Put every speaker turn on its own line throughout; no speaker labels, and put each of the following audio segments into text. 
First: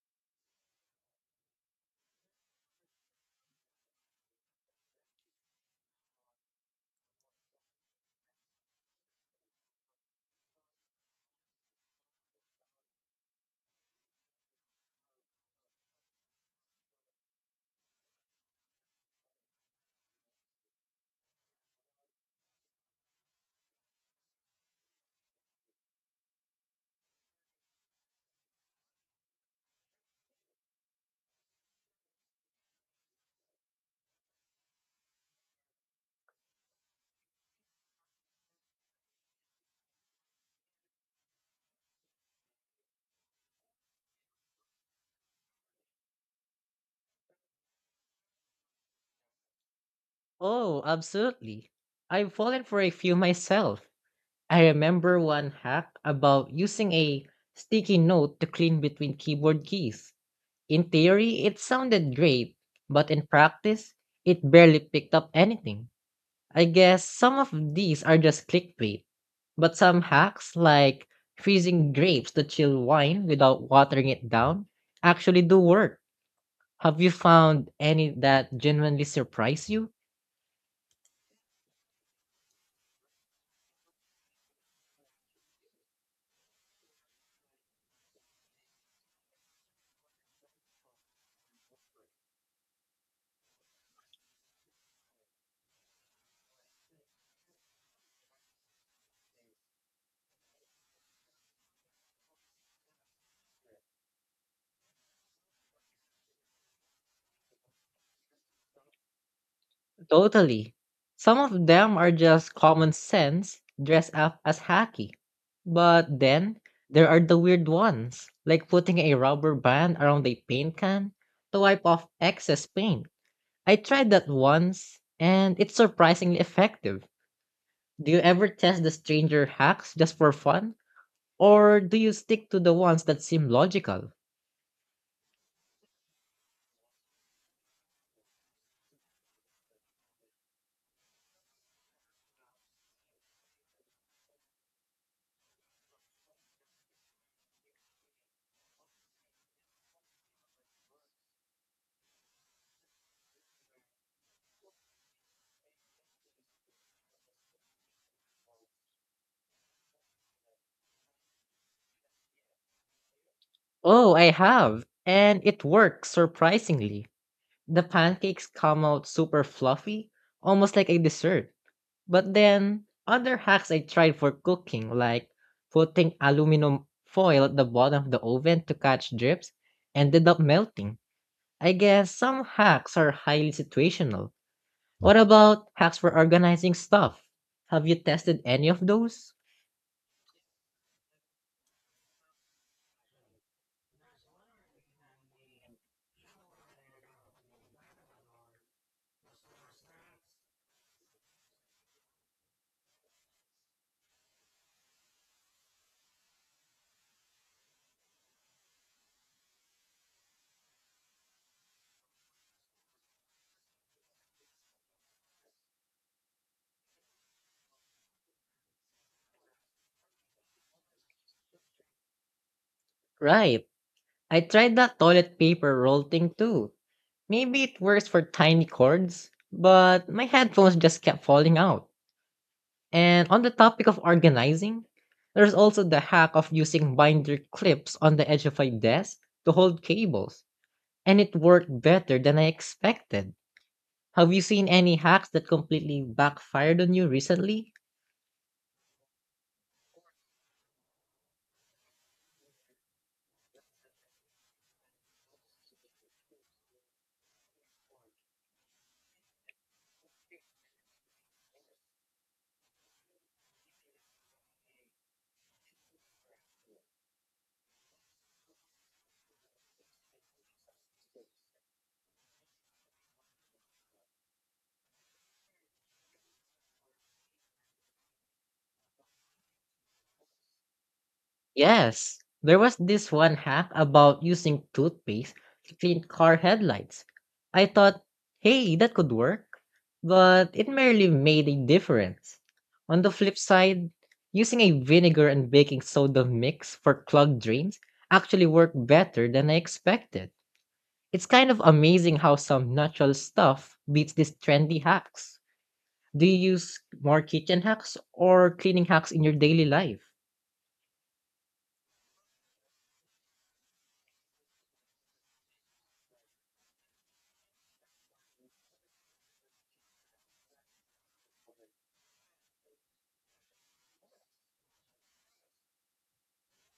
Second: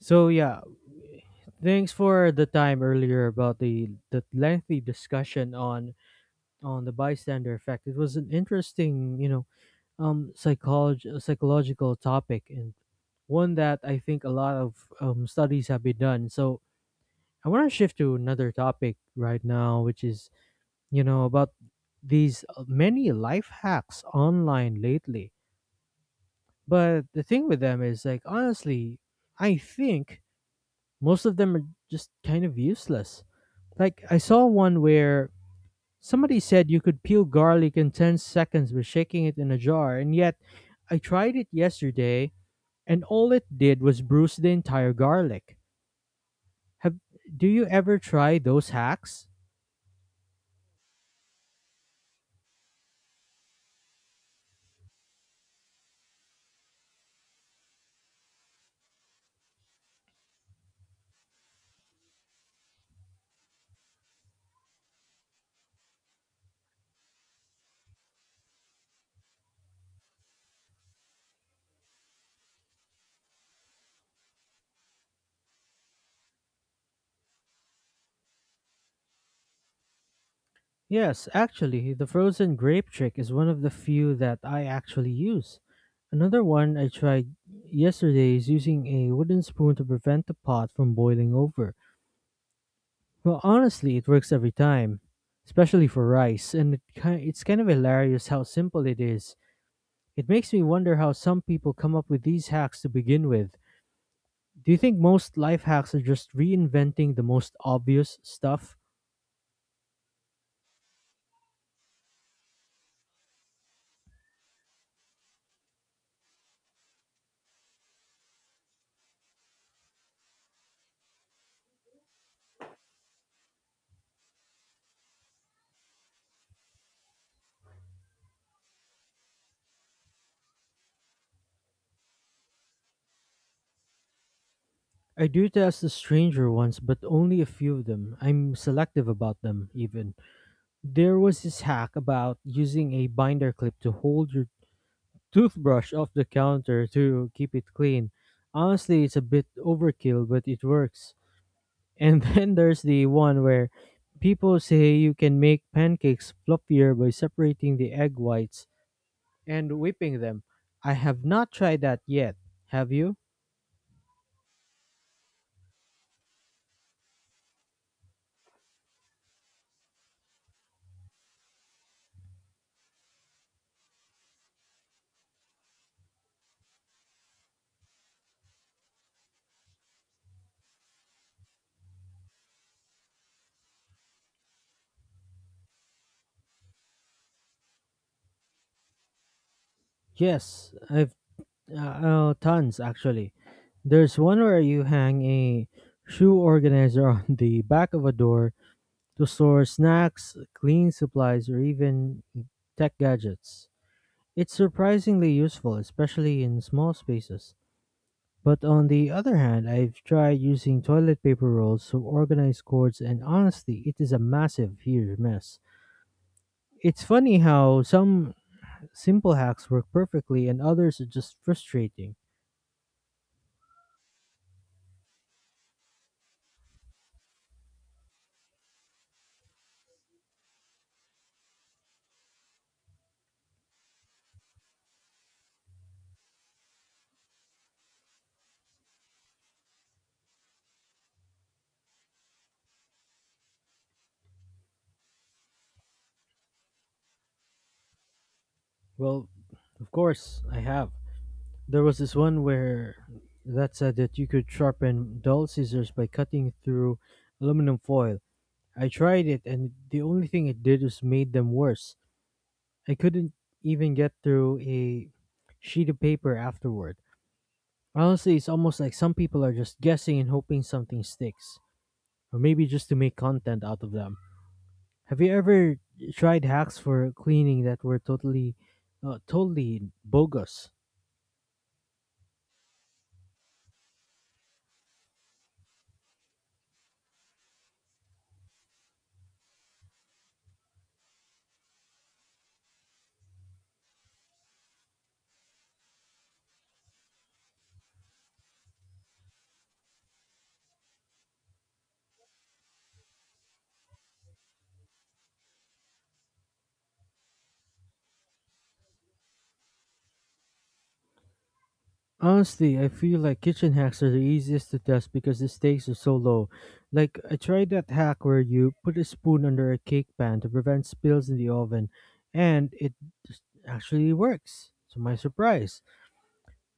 So yeah, thanks for the time earlier about the lengthy discussion on the bystander effect. It was an interesting. Um psycholog- psychological topic and one that I think a lot of studies have been done. So I want to shift to another topic right now, which is about these many life hacks online lately. But the thing with them is like honestly, I think most of them are just kind of useless. Like I saw one where somebody said you could peel garlic in 10 seconds by shaking it in a jar, and yet I tried it yesterday and all it did was bruise the entire garlic. Have Do you ever try those hacks?
Oh, absolutely. I've fallen for a few myself. I remember one hack about using a sticky note to clean between keyboard keys. In theory, it sounded great, but in practice, it barely picked up anything. I guess some of these are just clickbait, but some hacks, like freezing grapes to chill wine without watering it down, actually do work. Have you found any that genuinely surprise you?
Yes, actually, the frozen grape trick is one of the few that I actually use. Another one I tried yesterday is using a wooden spoon to prevent the pot from boiling over. Well, honestly, it works every time, especially for rice, and it's kind of hilarious how simple it is. It makes me wonder how some people come up with these hacks to begin with. Do you think most life hacks are just reinventing the most obvious stuff?
Totally. Some of them are just common sense dressed up as hacky. But then there are the weird ones, like putting a rubber band around a paint can to wipe off excess paint. I tried that once and it's surprisingly effective. Do you ever test the stranger hacks just for fun? Or do you stick to the ones that seem logical?
I do test the stranger ones, but only a few of them. I'm selective about them, even. There was this hack about using a binder clip to hold your toothbrush off the counter to keep it clean. Honestly, it's a bit overkill, but it works. And then there's the one where people say you can make pancakes fluffier by separating the egg whites and whipping them. I have not tried that yet. Have you?
Oh, I have, and it works surprisingly. The pancakes come out super fluffy, almost like a dessert. But then, other hacks I tried for cooking, like putting aluminum foil at the bottom of the oven to catch drips, ended up melting. I guess some hacks are highly situational. What about hacks for organizing stuff? Have you tested any of those?
Yes, I've tons actually. There's one where you hang a shoe organizer on the back of a door to store snacks, cleaning supplies, or even tech gadgets. It's surprisingly useful, especially in small spaces. But on the other hand, I've tried using toilet paper rolls to organize cords, and honestly, it is a massive, huge mess. It's funny how some simple hacks work perfectly and others are just frustrating.
Right. I tried that toilet paper roll thing too. Maybe it works for tiny cords, but my headphones just kept falling out. And on the topic of organizing, there's also the hack of using binder clips on the edge of a desk to hold cables, and it worked better than I expected. Have you seen any hacks that completely backfired on you recently?
Well, of course, I have. There was this one where that said that you could sharpen dull scissors by cutting through aluminum foil. I tried it, and the only thing it did was made them worse. I couldn't even get through a sheet of paper afterward. Honestly, it's almost like some people are just guessing and hoping something sticks, or maybe just to make content out of them. Have you ever tried hacks for cleaning that were totally bogus?
Yes, there was this one hack about using toothpaste to clean car headlights. I thought, hey, that could work, but it merely made a difference. On the flip side, using a vinegar and baking soda mix for clogged drains actually worked better than I expected. It's kind of amazing how some natural stuff beats these trendy hacks. Do you use more kitchen hacks or cleaning hacks in your daily life?
Honestly, I feel like kitchen hacks are the easiest to test because the stakes are so low. Like, I tried that hack where you put a spoon under a cake pan to prevent spills in the oven, and it just actually works, to my surprise.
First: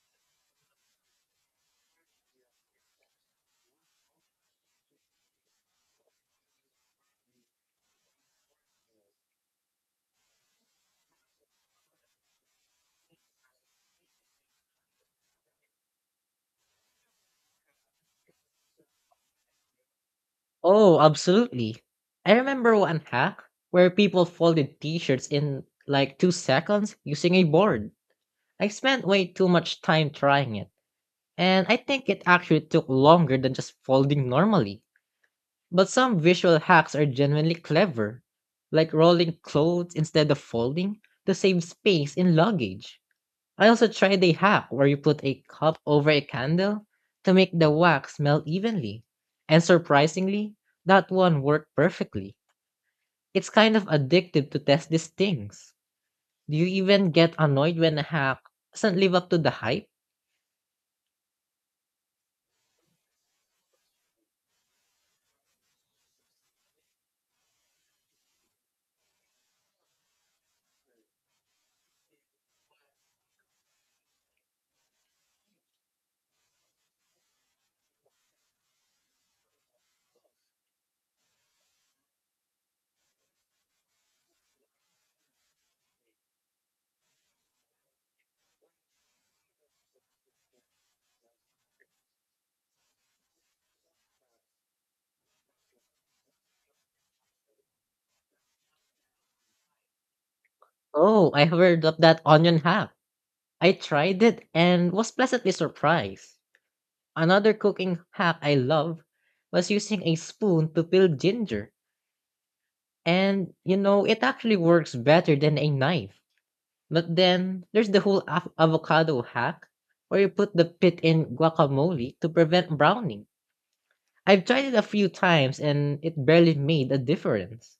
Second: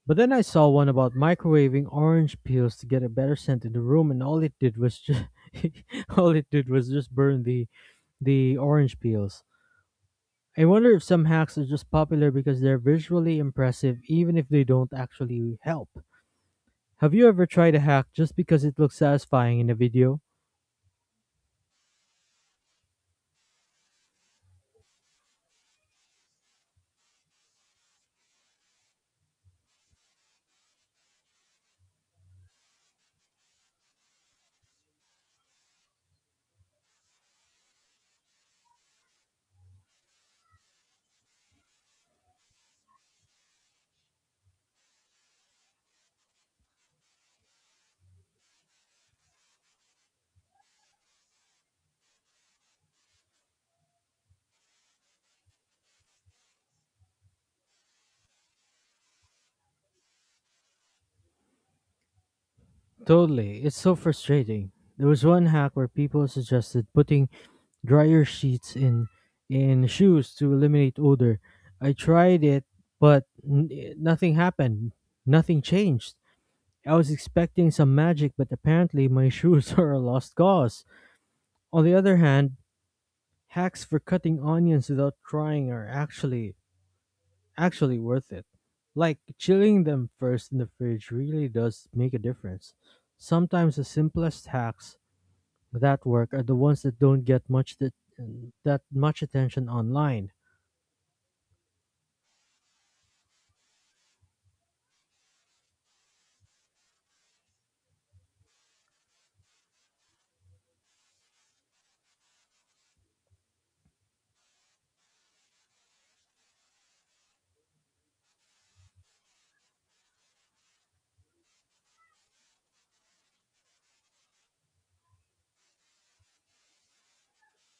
But then I saw one about microwaving orange peels to get a better scent in the room, and all it did was just all it did was just burn the orange peels. I wonder if some hacks are just popular because they're visually impressive, even if they don't actually help. Have you ever tried a hack just because it looks satisfying in a video?
Oh, absolutely. I remember one hack where people folded t-shirts in like 2 seconds using a board. I spent way too much time trying it, and I think it actually took longer than just folding normally. But some visual hacks are genuinely clever, like rolling clothes instead of folding to save space in luggage. I also tried a hack where you put a cup over a candle to make the wax melt evenly. And surprisingly, that one worked perfectly. It's kind of addictive to test these things. Do you even get annoyed when a hack doesn't live up to the hype?
Totally, it's so frustrating. There was one hack where people suggested putting dryer sheets in shoes to eliminate odor. I tried it, but nothing happened. Nothing changed. I was expecting some magic, but apparently my shoes are a lost cause. On the other hand, hacks for cutting onions without trying are actually worth it. Like chilling them first in the fridge really does make a difference. Sometimes the simplest hacks that work are the ones that don't get much that much attention online.
Oh, I heard of that onion hack. I tried it and was pleasantly surprised. Another cooking hack I love was using a spoon to peel ginger. And, you know, it actually works better than a knife. But then there's the whole avocado hack where you put the pit in guacamole to prevent browning. I've tried it a few times and it barely made a difference.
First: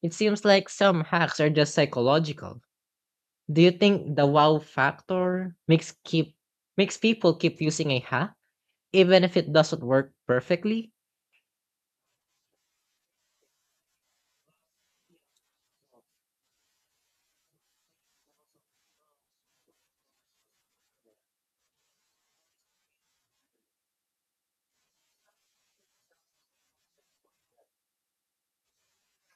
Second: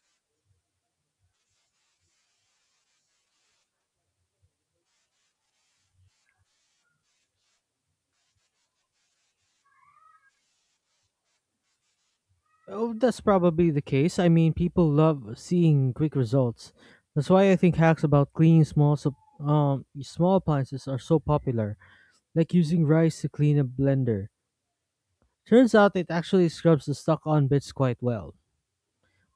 It seems like some hacks are just psychological. Do you think the wow factor makes people keep using a hack even if it doesn't work perfectly?
Oh, that's probably the case. I mean, people love seeing quick results. That's why I think hacks about cleaning small appliances are so popular, like using rice to clean a blender. Turns out it actually scrubs the stuck-on bits quite well.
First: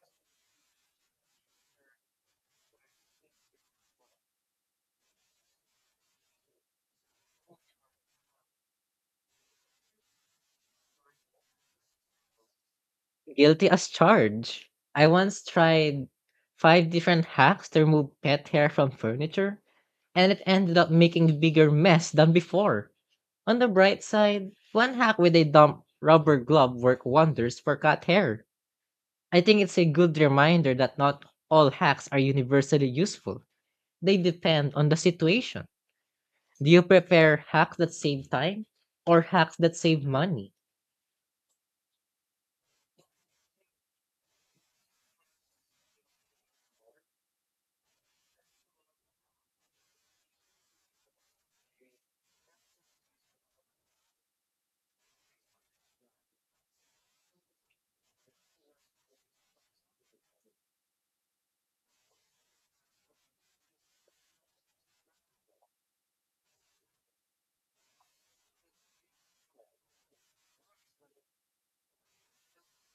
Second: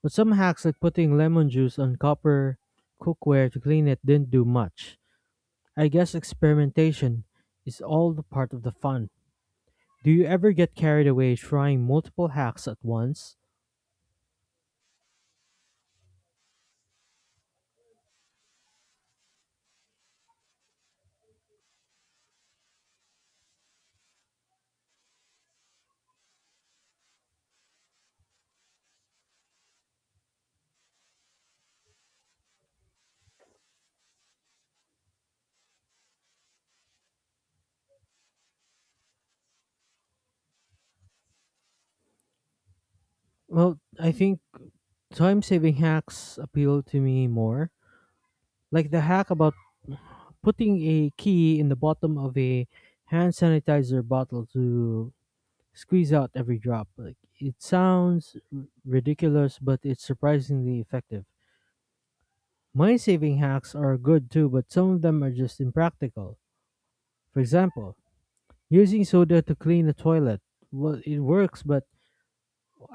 But some hacks like putting lemon juice on copper cookware to clean it didn't do much. I guess experimentation is all the part of the fun. Do you ever get carried away trying multiple hacks at once?
Guilty as charged. I once tried five different hacks to remove pet hair from furniture and it ended up making a bigger mess than before. On the bright side, one hack with a damp rubber glove worked wonders for cat hair. I think it's a good reminder that not all hacks are universally useful. They depend on the situation. Do you prefer hacks that save time or hacks that save money?
Well, I think time saving hacks appeal to me more, like the hack about putting a key in the bottom of a hand sanitizer bottle to squeeze out every drop. Like it sounds ridiculous, but it's surprisingly effective. Money saving hacks are good too, but some of them are just impractical. For example, using soda to clean the toilet. Well, it works, but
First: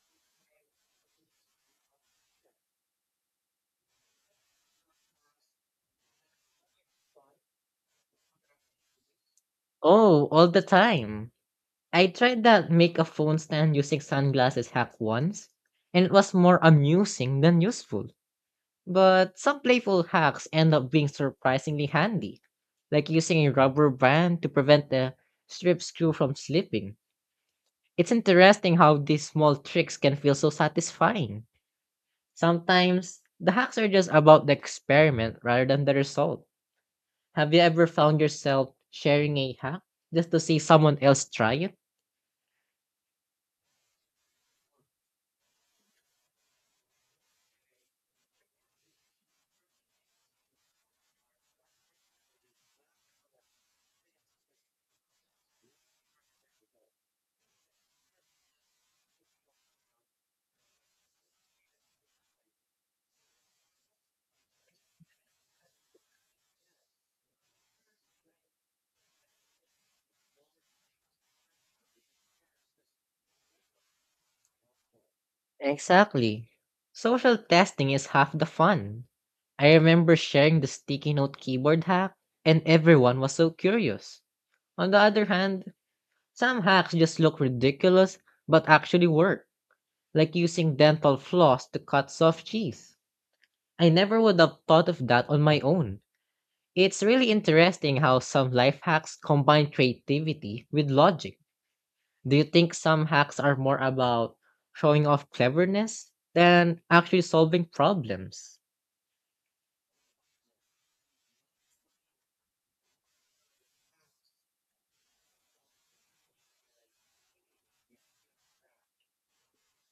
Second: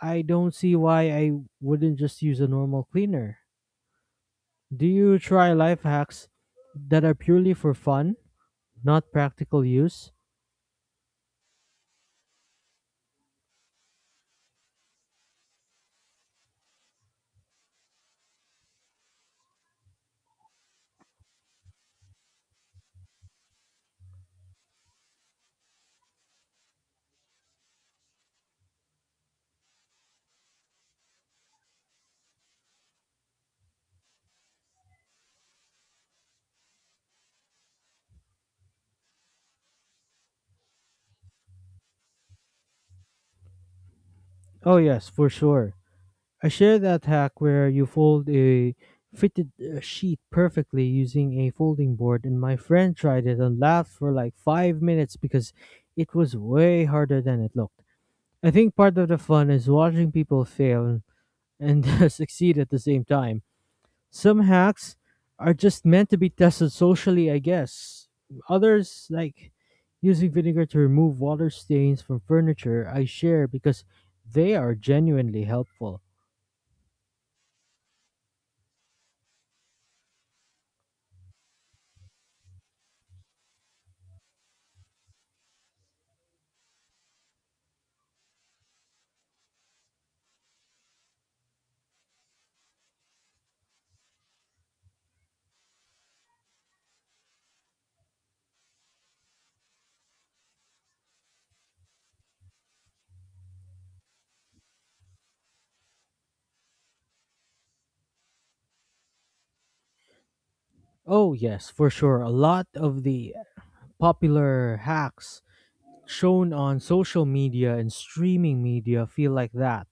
I don't see why I wouldn't just use a normal cleaner. Do you try life hacks that are purely for fun, not practical use?
Oh, all the time. I tried that make a phone stand using sunglasses hack once, and it was more amusing than useful. But some playful hacks end up being surprisingly handy, like using a rubber band to prevent the strip screw from slipping. It's interesting how these small tricks can feel so satisfying. Sometimes the hacks are just about the experiment rather than the result. Have you ever found yourself sharing a hack just to see someone else try it?
Oh, yes, for sure. I share that hack where you fold a fitted sheet perfectly using a folding board, and my friend tried it and laughed for like 5 minutes because it was way harder than it looked. I think part of the fun is watching people fail and succeed at the same time. Some hacks are just meant to be tested socially, I guess. Others, like using vinegar to remove water stains from furniture, I share because they are genuinely helpful.
Exactly. Social testing is half the fun. I remember sharing the sticky note keyboard hack, and everyone was so curious. On the other hand, some hacks just look ridiculous but actually work, like using dental floss to cut soft cheese. I never would have thought of that on my own. It's really interesting how some life hacks combine creativity with logic. Do you think some hacks are more about showing off cleverness than actually solving problems?
Oh, yes, for sure. A lot of the popular hacks shown on social media and streaming media feel like that.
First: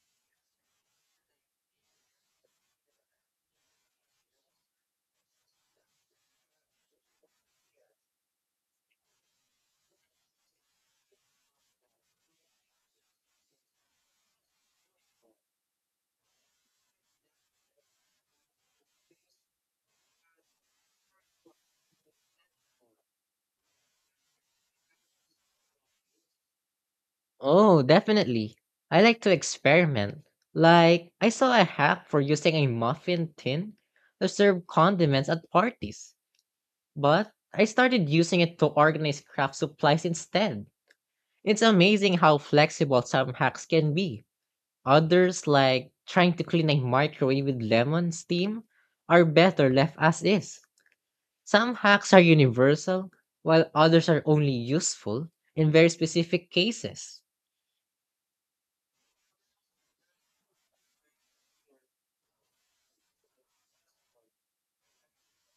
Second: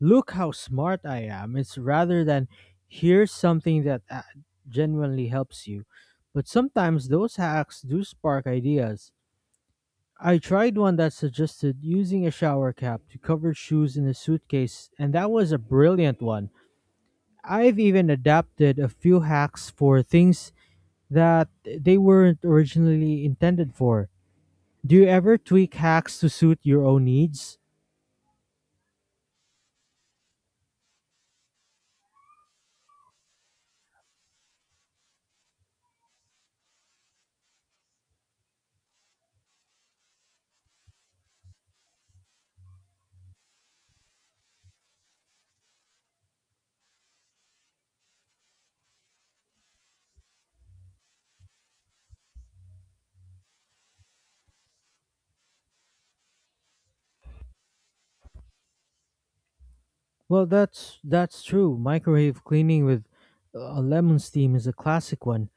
Look how smart I am. It's rather than here's something that genuinely helps you. But sometimes those hacks do spark ideas. I tried one that suggested using a shower cap to cover shoes in a suitcase, and that was a brilliant one. I've even adapted a few hacks for things that they weren't originally intended for. Do you ever tweak hacks to suit your own needs?
Oh, definitely. I like to experiment. Like, I saw a hack for using a muffin tin to serve condiments at parties, but I started using it to organize craft supplies instead. It's amazing how flexible some hacks can be. Others, like trying to clean a microwave with lemon steam, are better left as is. Some hacks are universal, while others are only useful in very specific cases.
Well, that's true. Microwave cleaning with lemon steam is a classic one.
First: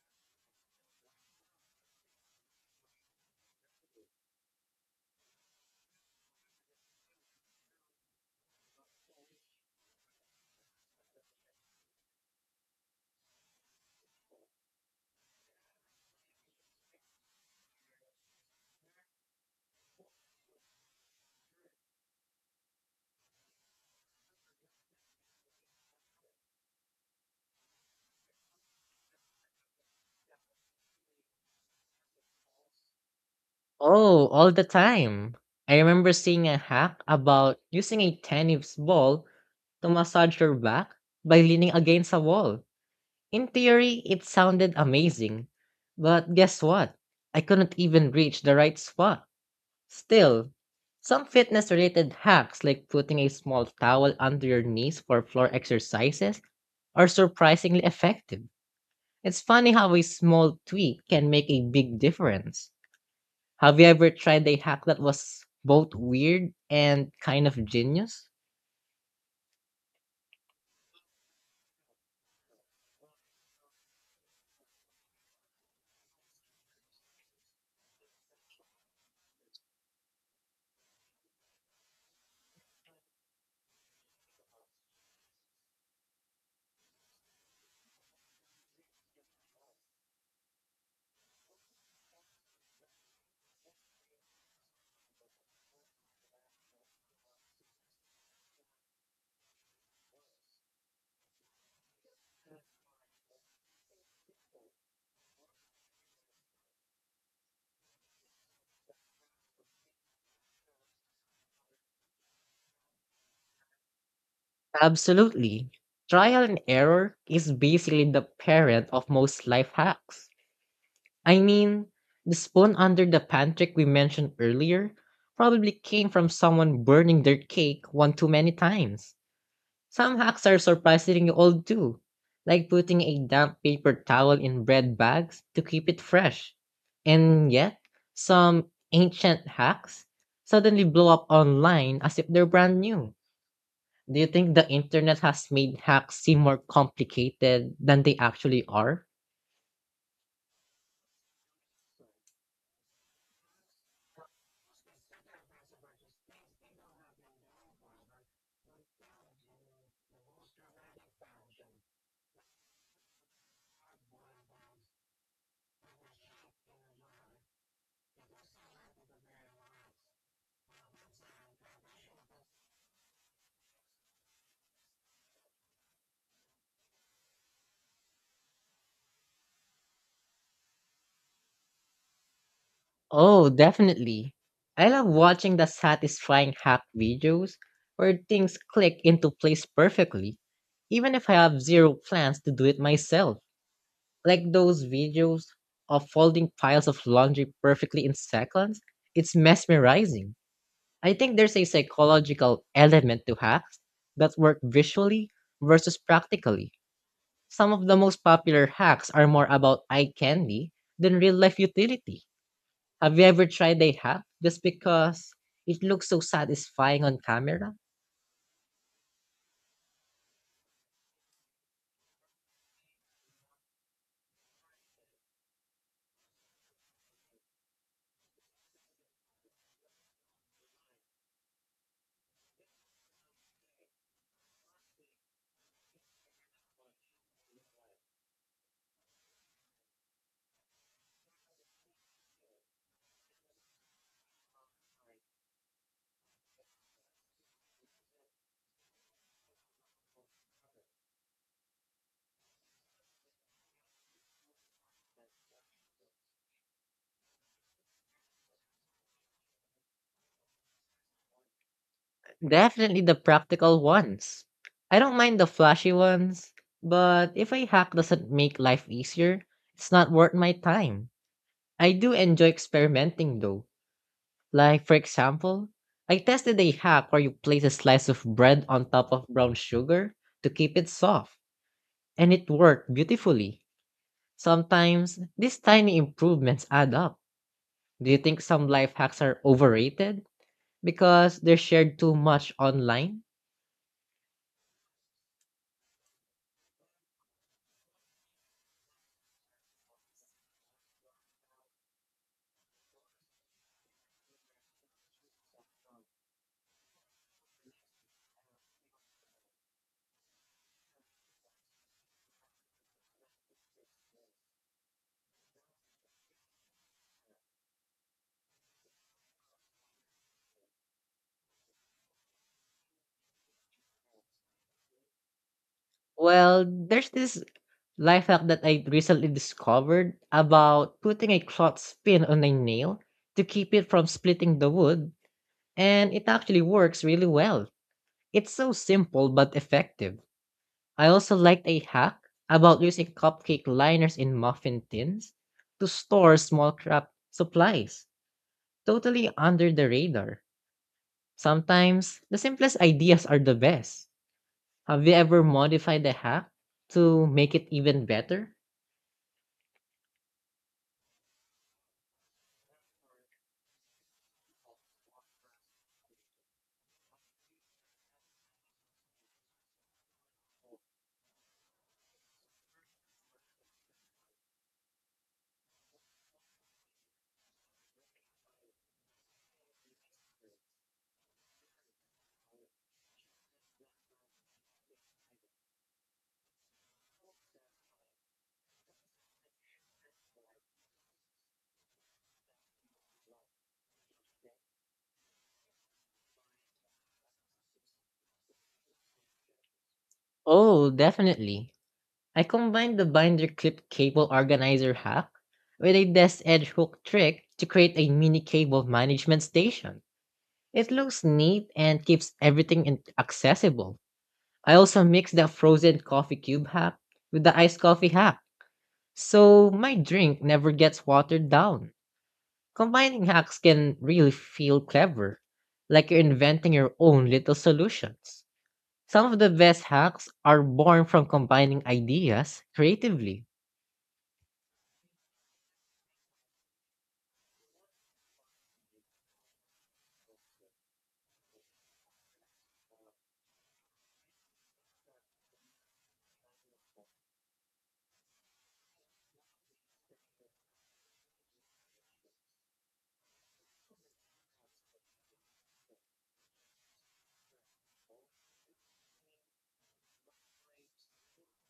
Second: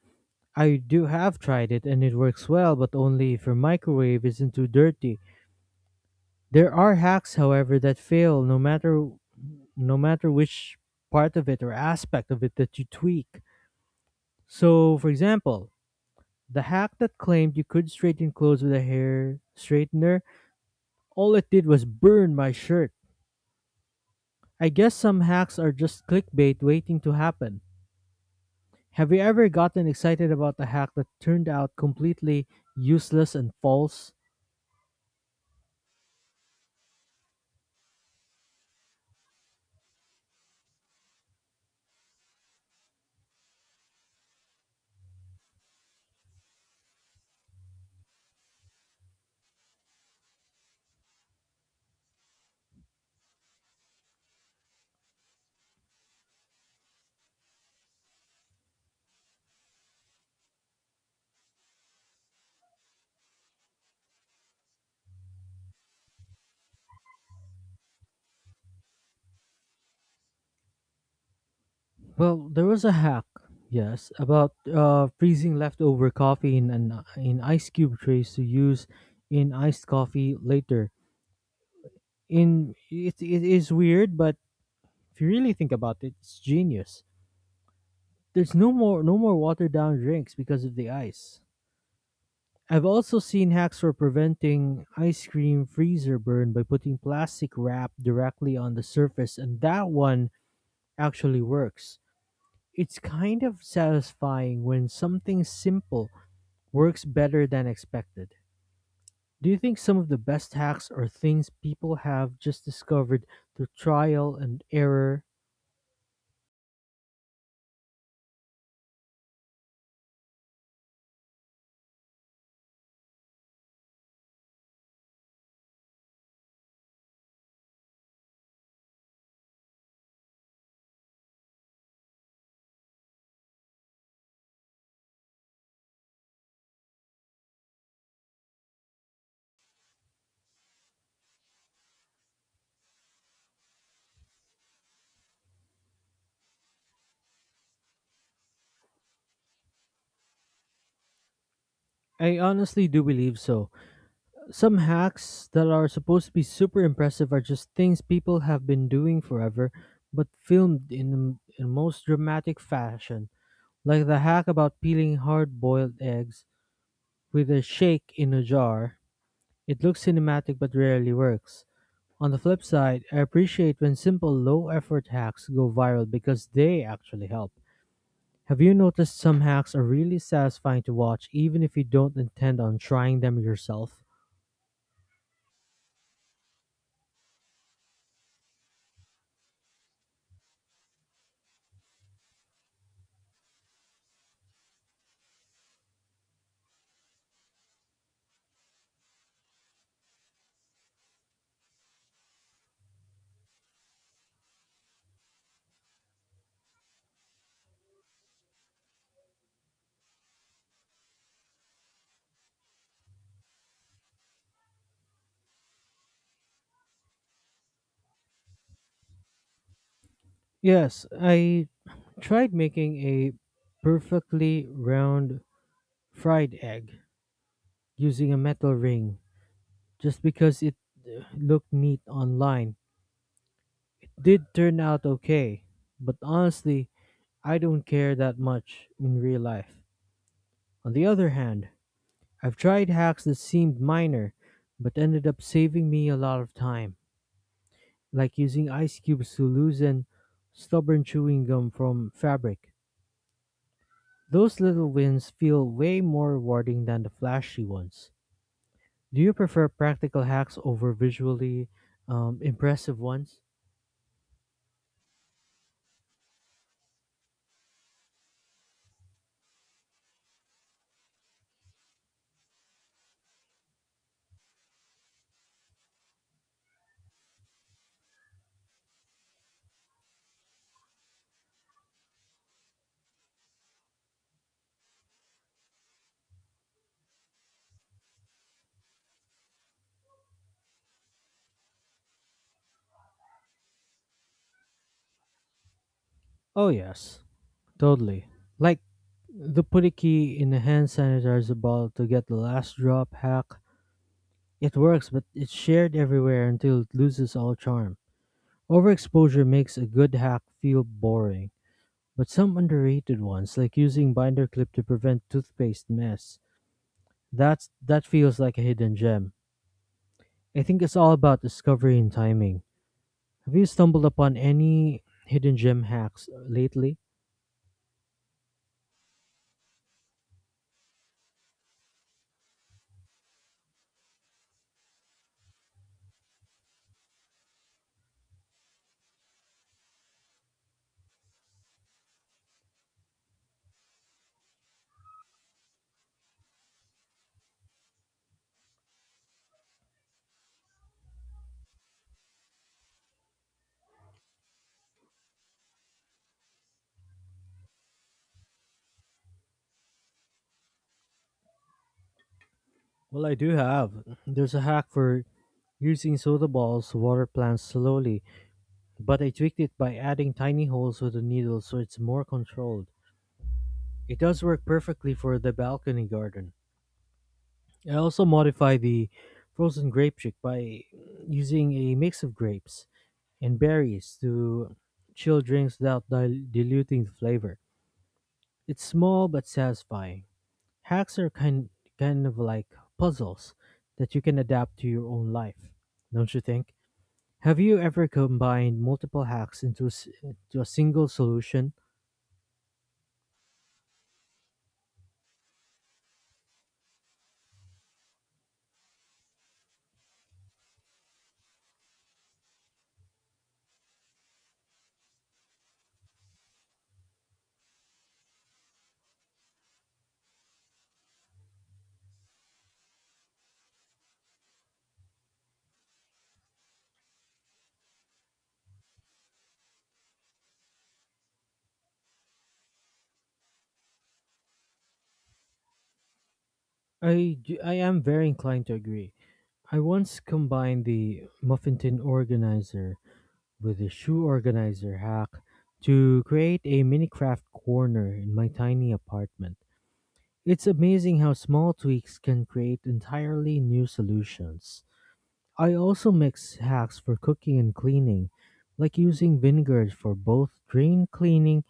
I do have tried it and it works well, but only if your microwave isn't too dirty. There are hacks, however, that fail no matter which part of it or aspect of it that you tweak. So, for example, the hack that claimed you could straighten clothes with a hair straightener, all it did was burn my shirt. I guess some hacks are just clickbait waiting to happen. Have you ever gotten excited about a hack that turned out completely useless and false?
Oh, all the time. I remember seeing a hack about using a tennis ball to massage your back by leaning against a wall. In theory, it sounded amazing. But guess what? I couldn't even reach the right spot. Still, some fitness related hacks like putting a small towel under your knees for floor exercises are surprisingly effective. It's funny how a small tweak can make a big difference. Have you ever tried a hack that was both weird and kind of genius?
Well, there was a hack, yes, about freezing leftover coffee in ice cube trays to use in iced coffee later. It is weird, but if you really think about it, it's genius. There's no more watered down drinks because of the ice. I've also seen hacks for preventing ice cream freezer burn by putting plastic wrap directly on the surface, and that one actually works. It's kind of satisfying when something simple works better than expected. Do you think some of the best hacks are things people have just discovered through trial and error?
Absolutely. Trial and error is basically the parent of most life hacks. I mean, the spoon under the pantry we mentioned earlier probably came from someone burning their cake one too many times. Some hacks are surprisingly old too, like putting a damp paper towel in bread bags to keep it fresh. And yet, some ancient hacks suddenly blow up online as if they're brand new. Do you think the internet has made hacks seem more complicated than they actually are?
I honestly do believe so. Some hacks that are supposed to be super impressive are just things people have been doing forever, but filmed in the in most dramatic fashion. Like the hack about peeling hard boiled eggs with a shake in a jar. It looks cinematic but rarely works. On the flip side, I appreciate when simple, low effort hacks go viral because they actually help. Have you noticed some hacks are really satisfying to watch even if you don't intend on trying them
Oh,
yourself?
definitely. I love watching the satisfying hack videos where things click into place perfectly, even if I have zero plans to do it myself. Like those videos of folding piles of laundry perfectly in seconds, it's mesmerizing. I think there's a psychological element to hacks that work visually versus practically. Some of the most popular hacks are more about eye candy than real life utility. Have you ever tried a hack just because it looks so satisfying on camera?
Yes, I tried making a perfectly round fried egg using a metal ring just because it looked neat online. It did turn out okay, but honestly, I don't care that much in real life. On the other hand, I've tried hacks that seemed minor but ended up saving me a lot of time, like using ice cubes to loosen stubborn chewing gum from fabric. Those little wins feel way more rewarding than the flashy ones. Do you prefer practical hacks over visually impressive
Definitely the
ones?
practical ones. I don't mind the flashy ones, but if a hack doesn't make life easier, it's not worth my time. I do enjoy experimenting though. Like, for example, I tested a hack where you place a slice of bread on top of brown sugar to keep it soft, and it worked beautifully. Sometimes these tiny improvements add up. Do you think some life hacks are overrated because they're shared too much online?
Oh, yes, totally. Like the putty key in the hand sanitizer bottle to get the last drop hack. It works, but it's shared everywhere until it loses all charm. Overexposure makes a good hack feel boring, but some underrated ones, like using binder clip to prevent toothpaste mess, that feels like a hidden gem. I think it's all about discovery and timing. Have you stumbled upon any hidden gem hacks
Well,
lately?
there's this Life hack that I recently discovered about putting a cloth spin on a nail to keep it from splitting the wood, and it actually works really well. It's so simple but effective. I also liked a hack about using cupcake liners in muffin tins to store small craft supplies, totally under the radar. Sometimes the simplest ideas are the best. Have you ever modified a hack to make it even better?
Well, I do have. There's a hack for using soda balls to water plants slowly, but I tweaked it by adding tiny holes with the needle so it's more controlled. It does work perfectly for the balcony garden. I also modify the frozen grape trick by using a mix of grapes and berries to chill drinks without diluting the flavor. It's small but satisfying. Hacks are kind of like puzzles that you can adapt to your own life, don't you think? Have you ever combined multiple hacks into into a
Oh,
single
definitely.
solution?
I combined the binder clip cable organizer hack with a desk edge hook trick to create a mini cable management station. It looks neat and keeps everything accessible. I also mixed the frozen coffee cube hack with the iced coffee hack, so my drink never gets watered down. Combining hacks can really feel clever, like you're inventing your own little solutions. Some of the best hacks are born from combining ideas creatively.
I am very inclined to agree. I once combined the muffin tin organizer with the shoe organizer hack to create a mini craft corner in my tiny apartment. It's amazing how small tweaks can create entirely new solutions. I also mix hacks for cooking and cleaning, like using vinegar for both drain cleaning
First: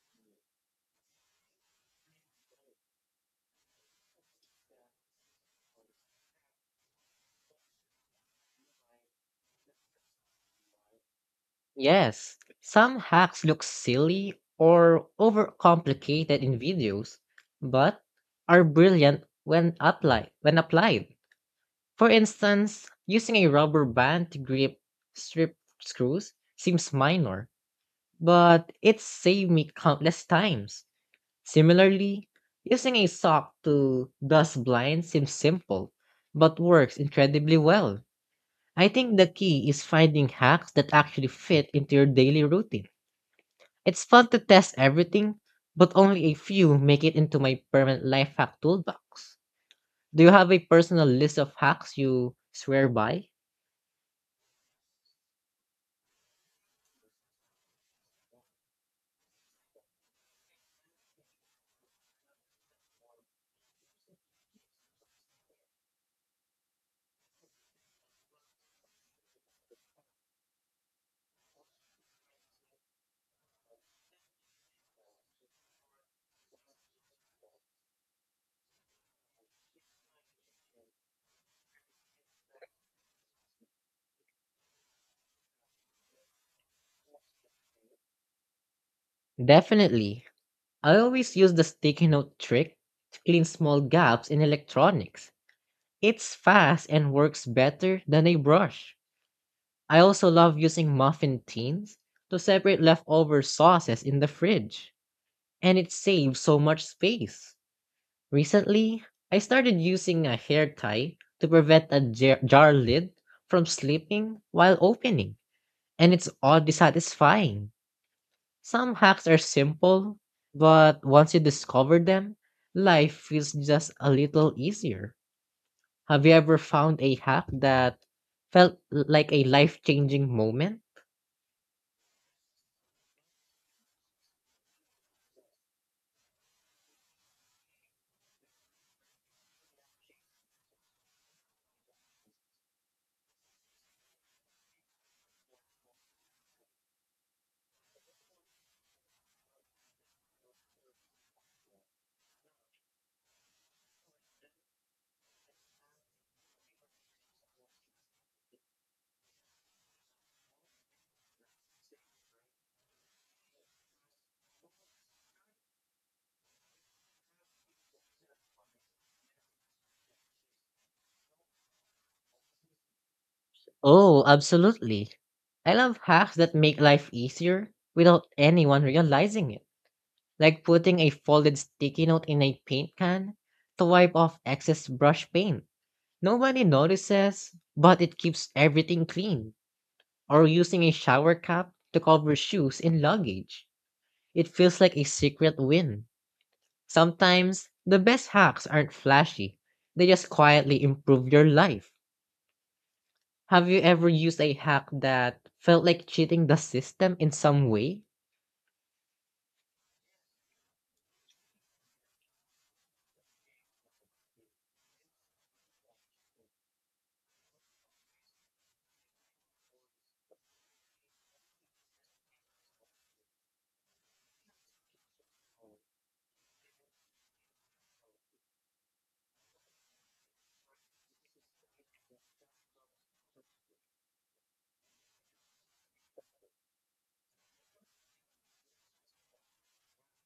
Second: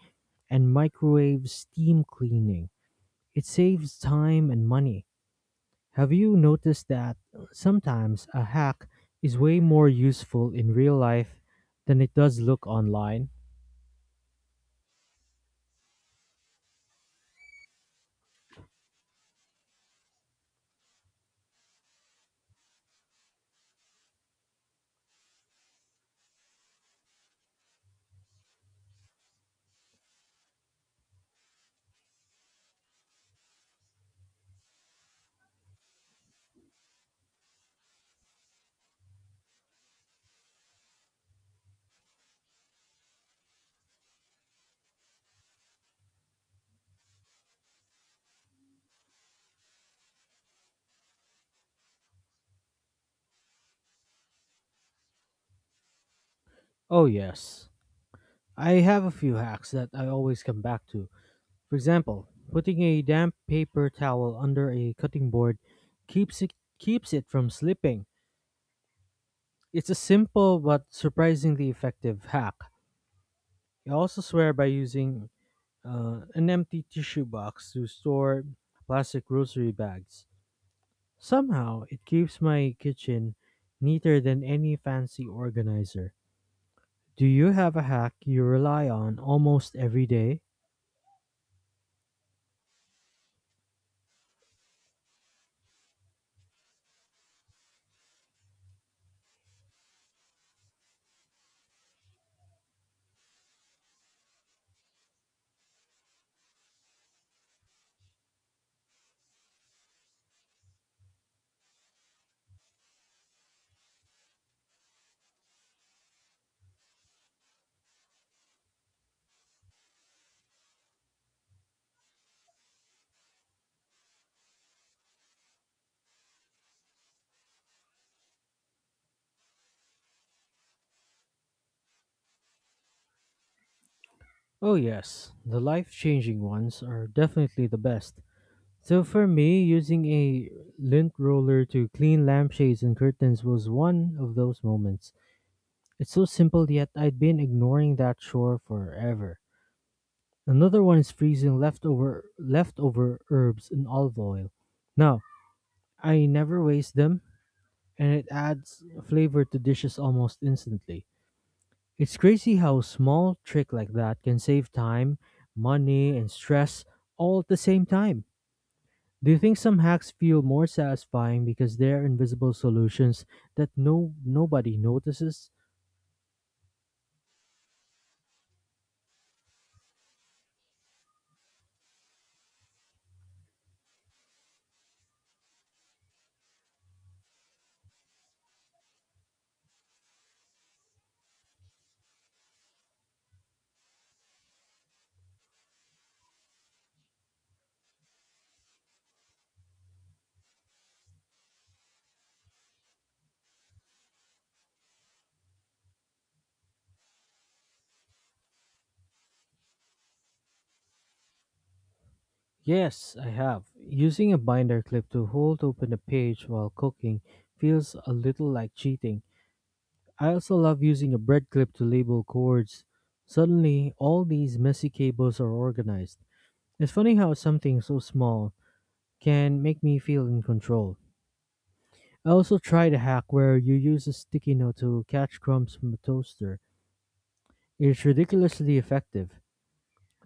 and microwave steam cleaning. It saves time and money. Have you noticed that sometimes a hack is way more useful in real life than it
Yes,
does look
some
online?
hacks look silly or overcomplicated in videos, but are brilliant when applied. When applied, for instance, using a rubber band to grip strip screws seems minor, but it saved me countless times. Similarly, using a sock to dust blinds seems simple, but works incredibly well. I think the key is finding hacks that actually fit into your daily routine. It's fun to test everything, but only a few make it into my permanent life hack toolbox. Do you have a personal list of hacks you swear by?
Oh, yes. I have a few hacks that I always come back to. For example, putting a damp paper towel under a cutting board keeps it keeps it from slipping. It's a simple but surprisingly effective hack. I also swear by using an empty tissue box to store plastic grocery bags. Somehow, it keeps my kitchen neater than any fancy organizer. Do you have a hack you rely on almost every
Definitely.
day?
I always use the sticky note trick to clean small gaps in electronics. It's fast and works better than a brush. I also love using muffin tins to separate leftover sauces in the fridge, and it saves so much space. Recently, I started using a hair tie to prevent a jar lid from slipping while opening, and it's oddly satisfying. Some hacks are simple, but once you discover them, life feels just a little easier. Have you ever found a hack that felt like a life changing moment?
Oh, yes, the life changing ones are definitely the best. So, for me, using a lint roller to clean lampshades and curtains was one of those moments. It's so simple, yet I'd been ignoring that chore forever. Another one is freezing leftover herbs in olive oil. Now, I never waste them, and it adds flavor to dishes almost instantly. It's crazy how a small trick like that can save time, money, and stress all at the same time. Do you think some hacks feel more satisfying because they're invisible solutions that no
Oh,
nobody
absolutely.
notices?
I love hacks that make life easier without anyone realizing it, like putting a folded sticky note in a paint can to wipe off excess brush paint. Nobody notices, but it keeps everything clean. Or using a shower cap to cover shoes in luggage. It feels like a secret win. Sometimes, the best hacks aren't flashy, they just quietly improve your life. Have you ever used a hack that felt like cheating the system in some way?
Yes, I have. Using a binder clip to hold open a page while cooking feels a little like cheating. I also love using a bread clip to label cords. Suddenly, all these messy cables are organized. It's funny how something so small can make me feel in control. I also tried a hack where you use a sticky note to catch crumbs from a toaster. It's ridiculously effective.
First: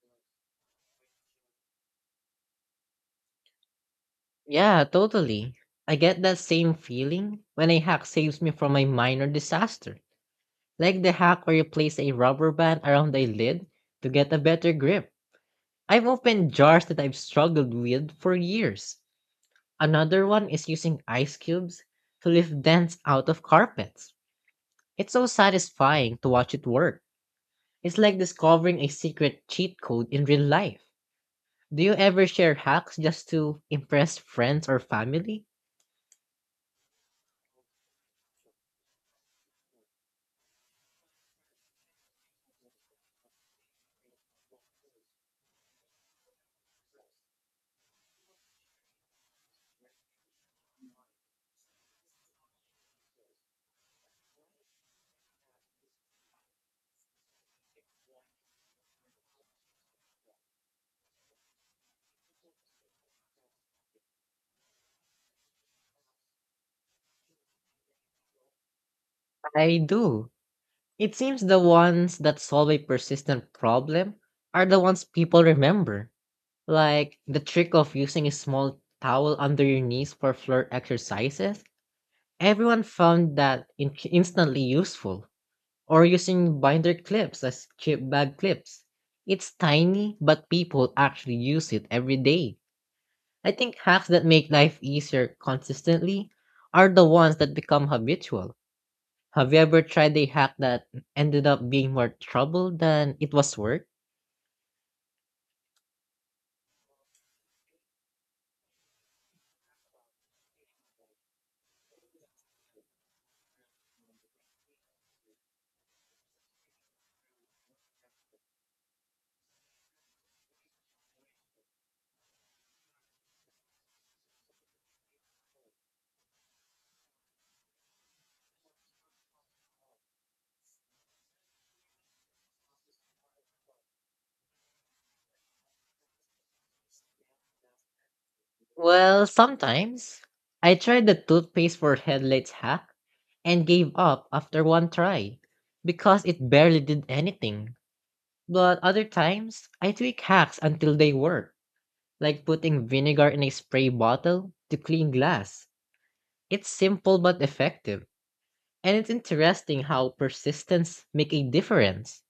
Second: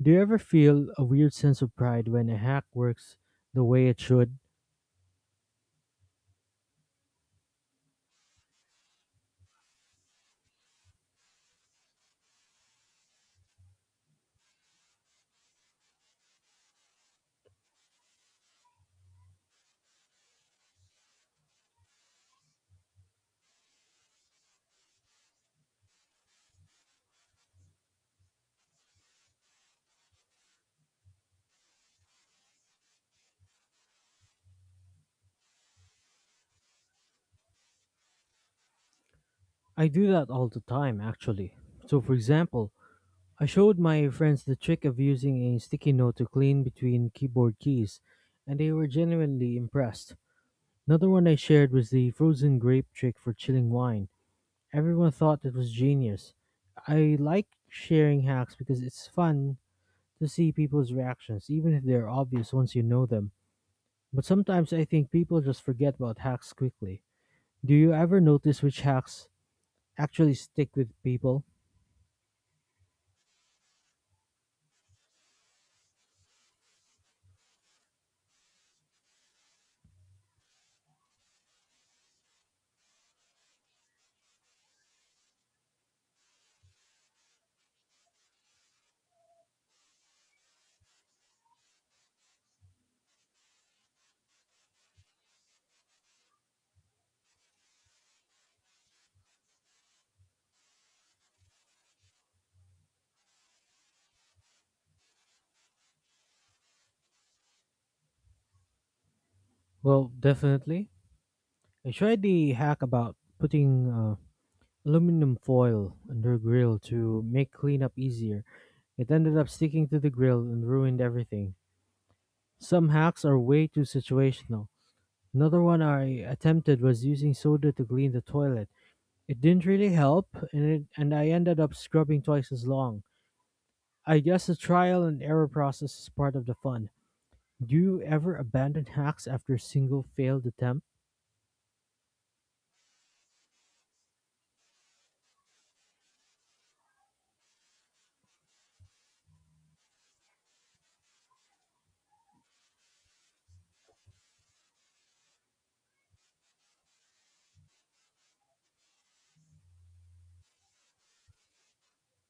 Do you ever feel a weird sense of pride when a hack works the way it should?
Yeah, totally. I get that same feeling when a hack saves me from a minor disaster. Like the hack where you place a rubber band around a lid to get a better grip. I've opened jars that I've struggled with for years. Another one is using ice cubes to lift dents out of carpets. It's so satisfying to watch it work. It's like discovering a secret cheat code in real life. Do you ever share hacks just to impress friends or family?
I do that all the time, actually. So, for example, I showed my friends the trick of using a sticky note to clean between keyboard keys, and they were genuinely impressed. Another one I shared was the frozen grape trick for chilling wine. Everyone thought it was genius. I like sharing hacks because it's fun to see people's reactions, even if they're obvious once you know them. But sometimes I think people just forget about hacks quickly. Do you ever notice which hacks
I do.
actually stick with
It seems
people?
the ones that solve a persistent problem are the ones people remember, like the trick of using a small towel under your knees for floor exercises. Everyone found that instantly useful, or using binder clips as chip bag clips. It's tiny, but people actually use it every day. I think hacks that make life easier consistently are the ones that become habitual. Have you ever tried a hack that ended up being more trouble than it was worth?
Well, definitely. I tried the hack about putting aluminum foil under grill to make cleanup easier. It ended up sticking to the grill and ruined everything. Some hacks are way too situational. Another one I attempted was using soda to clean the toilet. It didn't really help, and I ended up scrubbing twice as long. I guess the trial and error process is part of the fun. Do you ever abandon
Well,
hacks after a single
sometimes.
failed
I
attempt?
tried the toothpaste for headlights hack and gave up after one try because it barely did anything. But other times, I tweak hacks until they work, like putting vinegar in a spray bottle to clean glass. It's simple but effective, and it's interesting how persistence make a difference.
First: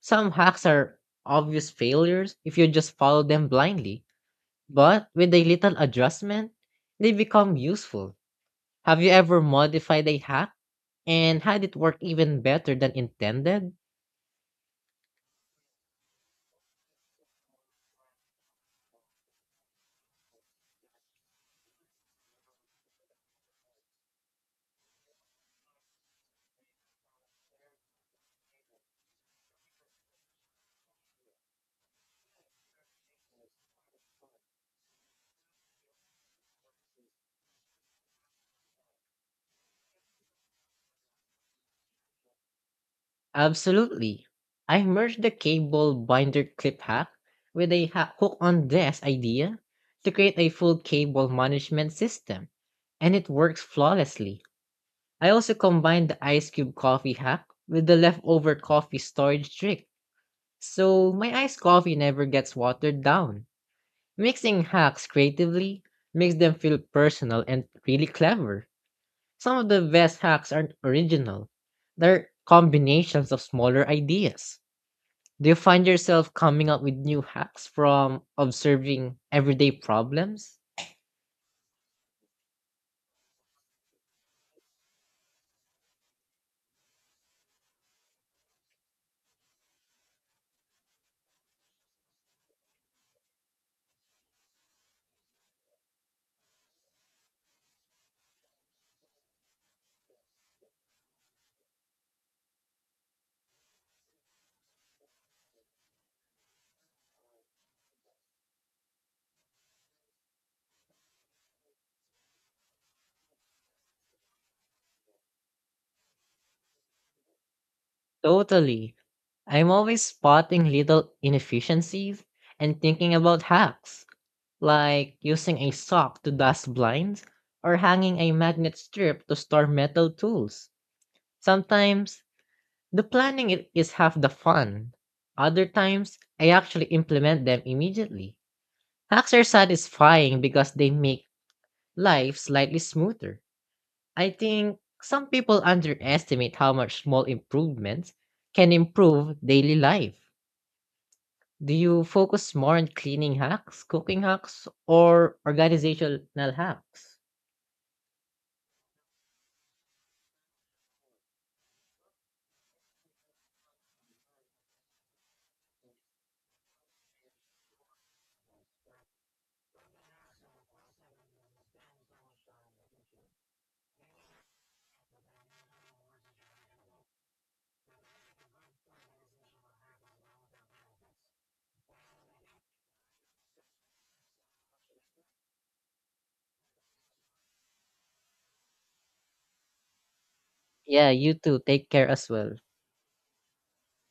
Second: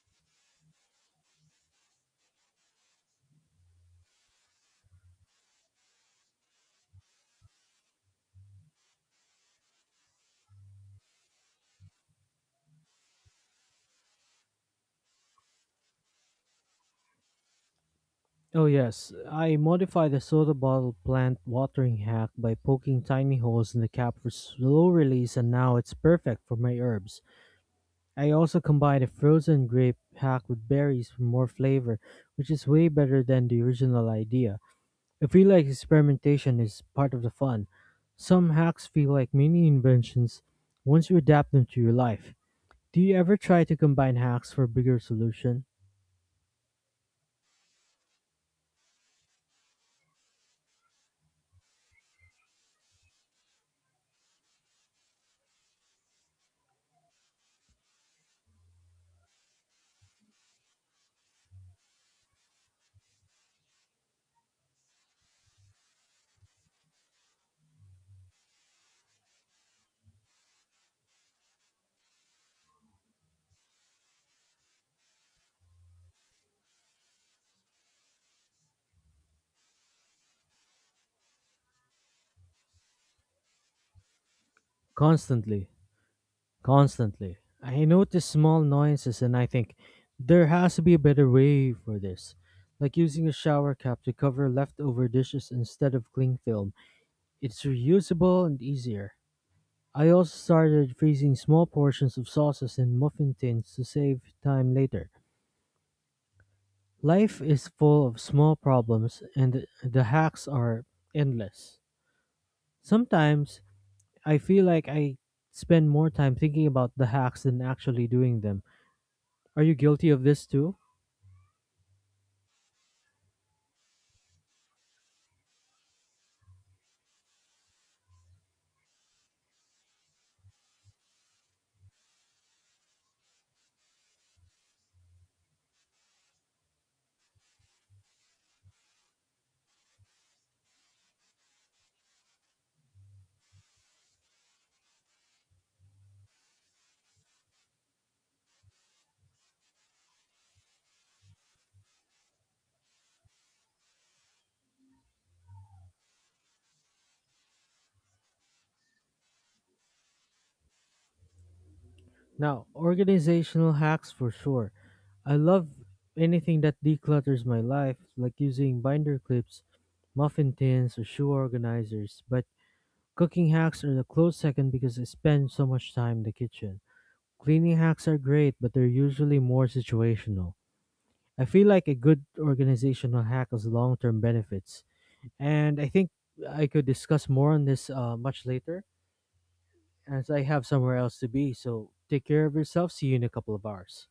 Some hacks are obvious failures if you just follow them blindly, but with a little adjustment, they become useful. Have you ever modified a hack and had it work even better than intended?
Oh, yes. I modified the soda bottle plant watering hack by poking tiny holes in the cap for slow release, and now it's perfect for my herbs. I also combined a frozen grape hack with berries for more flavor, which is way better than the original idea. I feel like experimentation is part of the fun. Some hacks feel like mini inventions once you adapt them to your life. Do you ever try to combine
Absolutely.
hacks for a
I
bigger
merged the
solution?
cable binder clip hack with a hook on desk idea to create a full cable management system, and it works flawlessly. I also combined the ice cube coffee hack with the leftover coffee storage trick, so my iced coffee never gets watered down. Mixing hacks creatively makes them feel personal and really clever. Some of the best hacks aren't original. They're combinations of smaller ideas. Do you find yourself coming up with new hacks from observing everyday problems?
Constantly. Constantly. I notice small noises and I think there has to be a better way for this. Like using a shower cap to cover leftover dishes instead of cling film. It's reusable and easier. I also started freezing small portions of sauces in muffin tins to save time later. Life is full of small problems and the hacks are endless. Sometimes I feel like I spend more time thinking about the hacks than actually doing them.
Totally.
Are
I'm
you
always
guilty of this
spotting
too?
little inefficiencies and thinking about hacks, like using a sock to dust blinds or hanging a magnet strip to store metal tools. Sometimes the planning is half the fun. Other times, I actually implement them immediately. Hacks are satisfying because they make life slightly smoother. I think some people underestimate how much small improvements can improve daily life. Do you focus more on cleaning hacks, cooking hacks, or organizational hacks?
Now, organizational hacks for sure. I love anything that declutters my life, like using binder clips, muffin tins, or shoe organizers. But cooking hacks are a close second because I spend so much time in the kitchen. Cleaning hacks are great, but they're usually more situational. I feel like a good organizational hack has long term benefits. And I think I could discuss more on this much later, as I have somewhere
Yeah,
else to
you
be,
too. Take
so
care
take
as
care
well.
of yourself. See you in a couple of hours.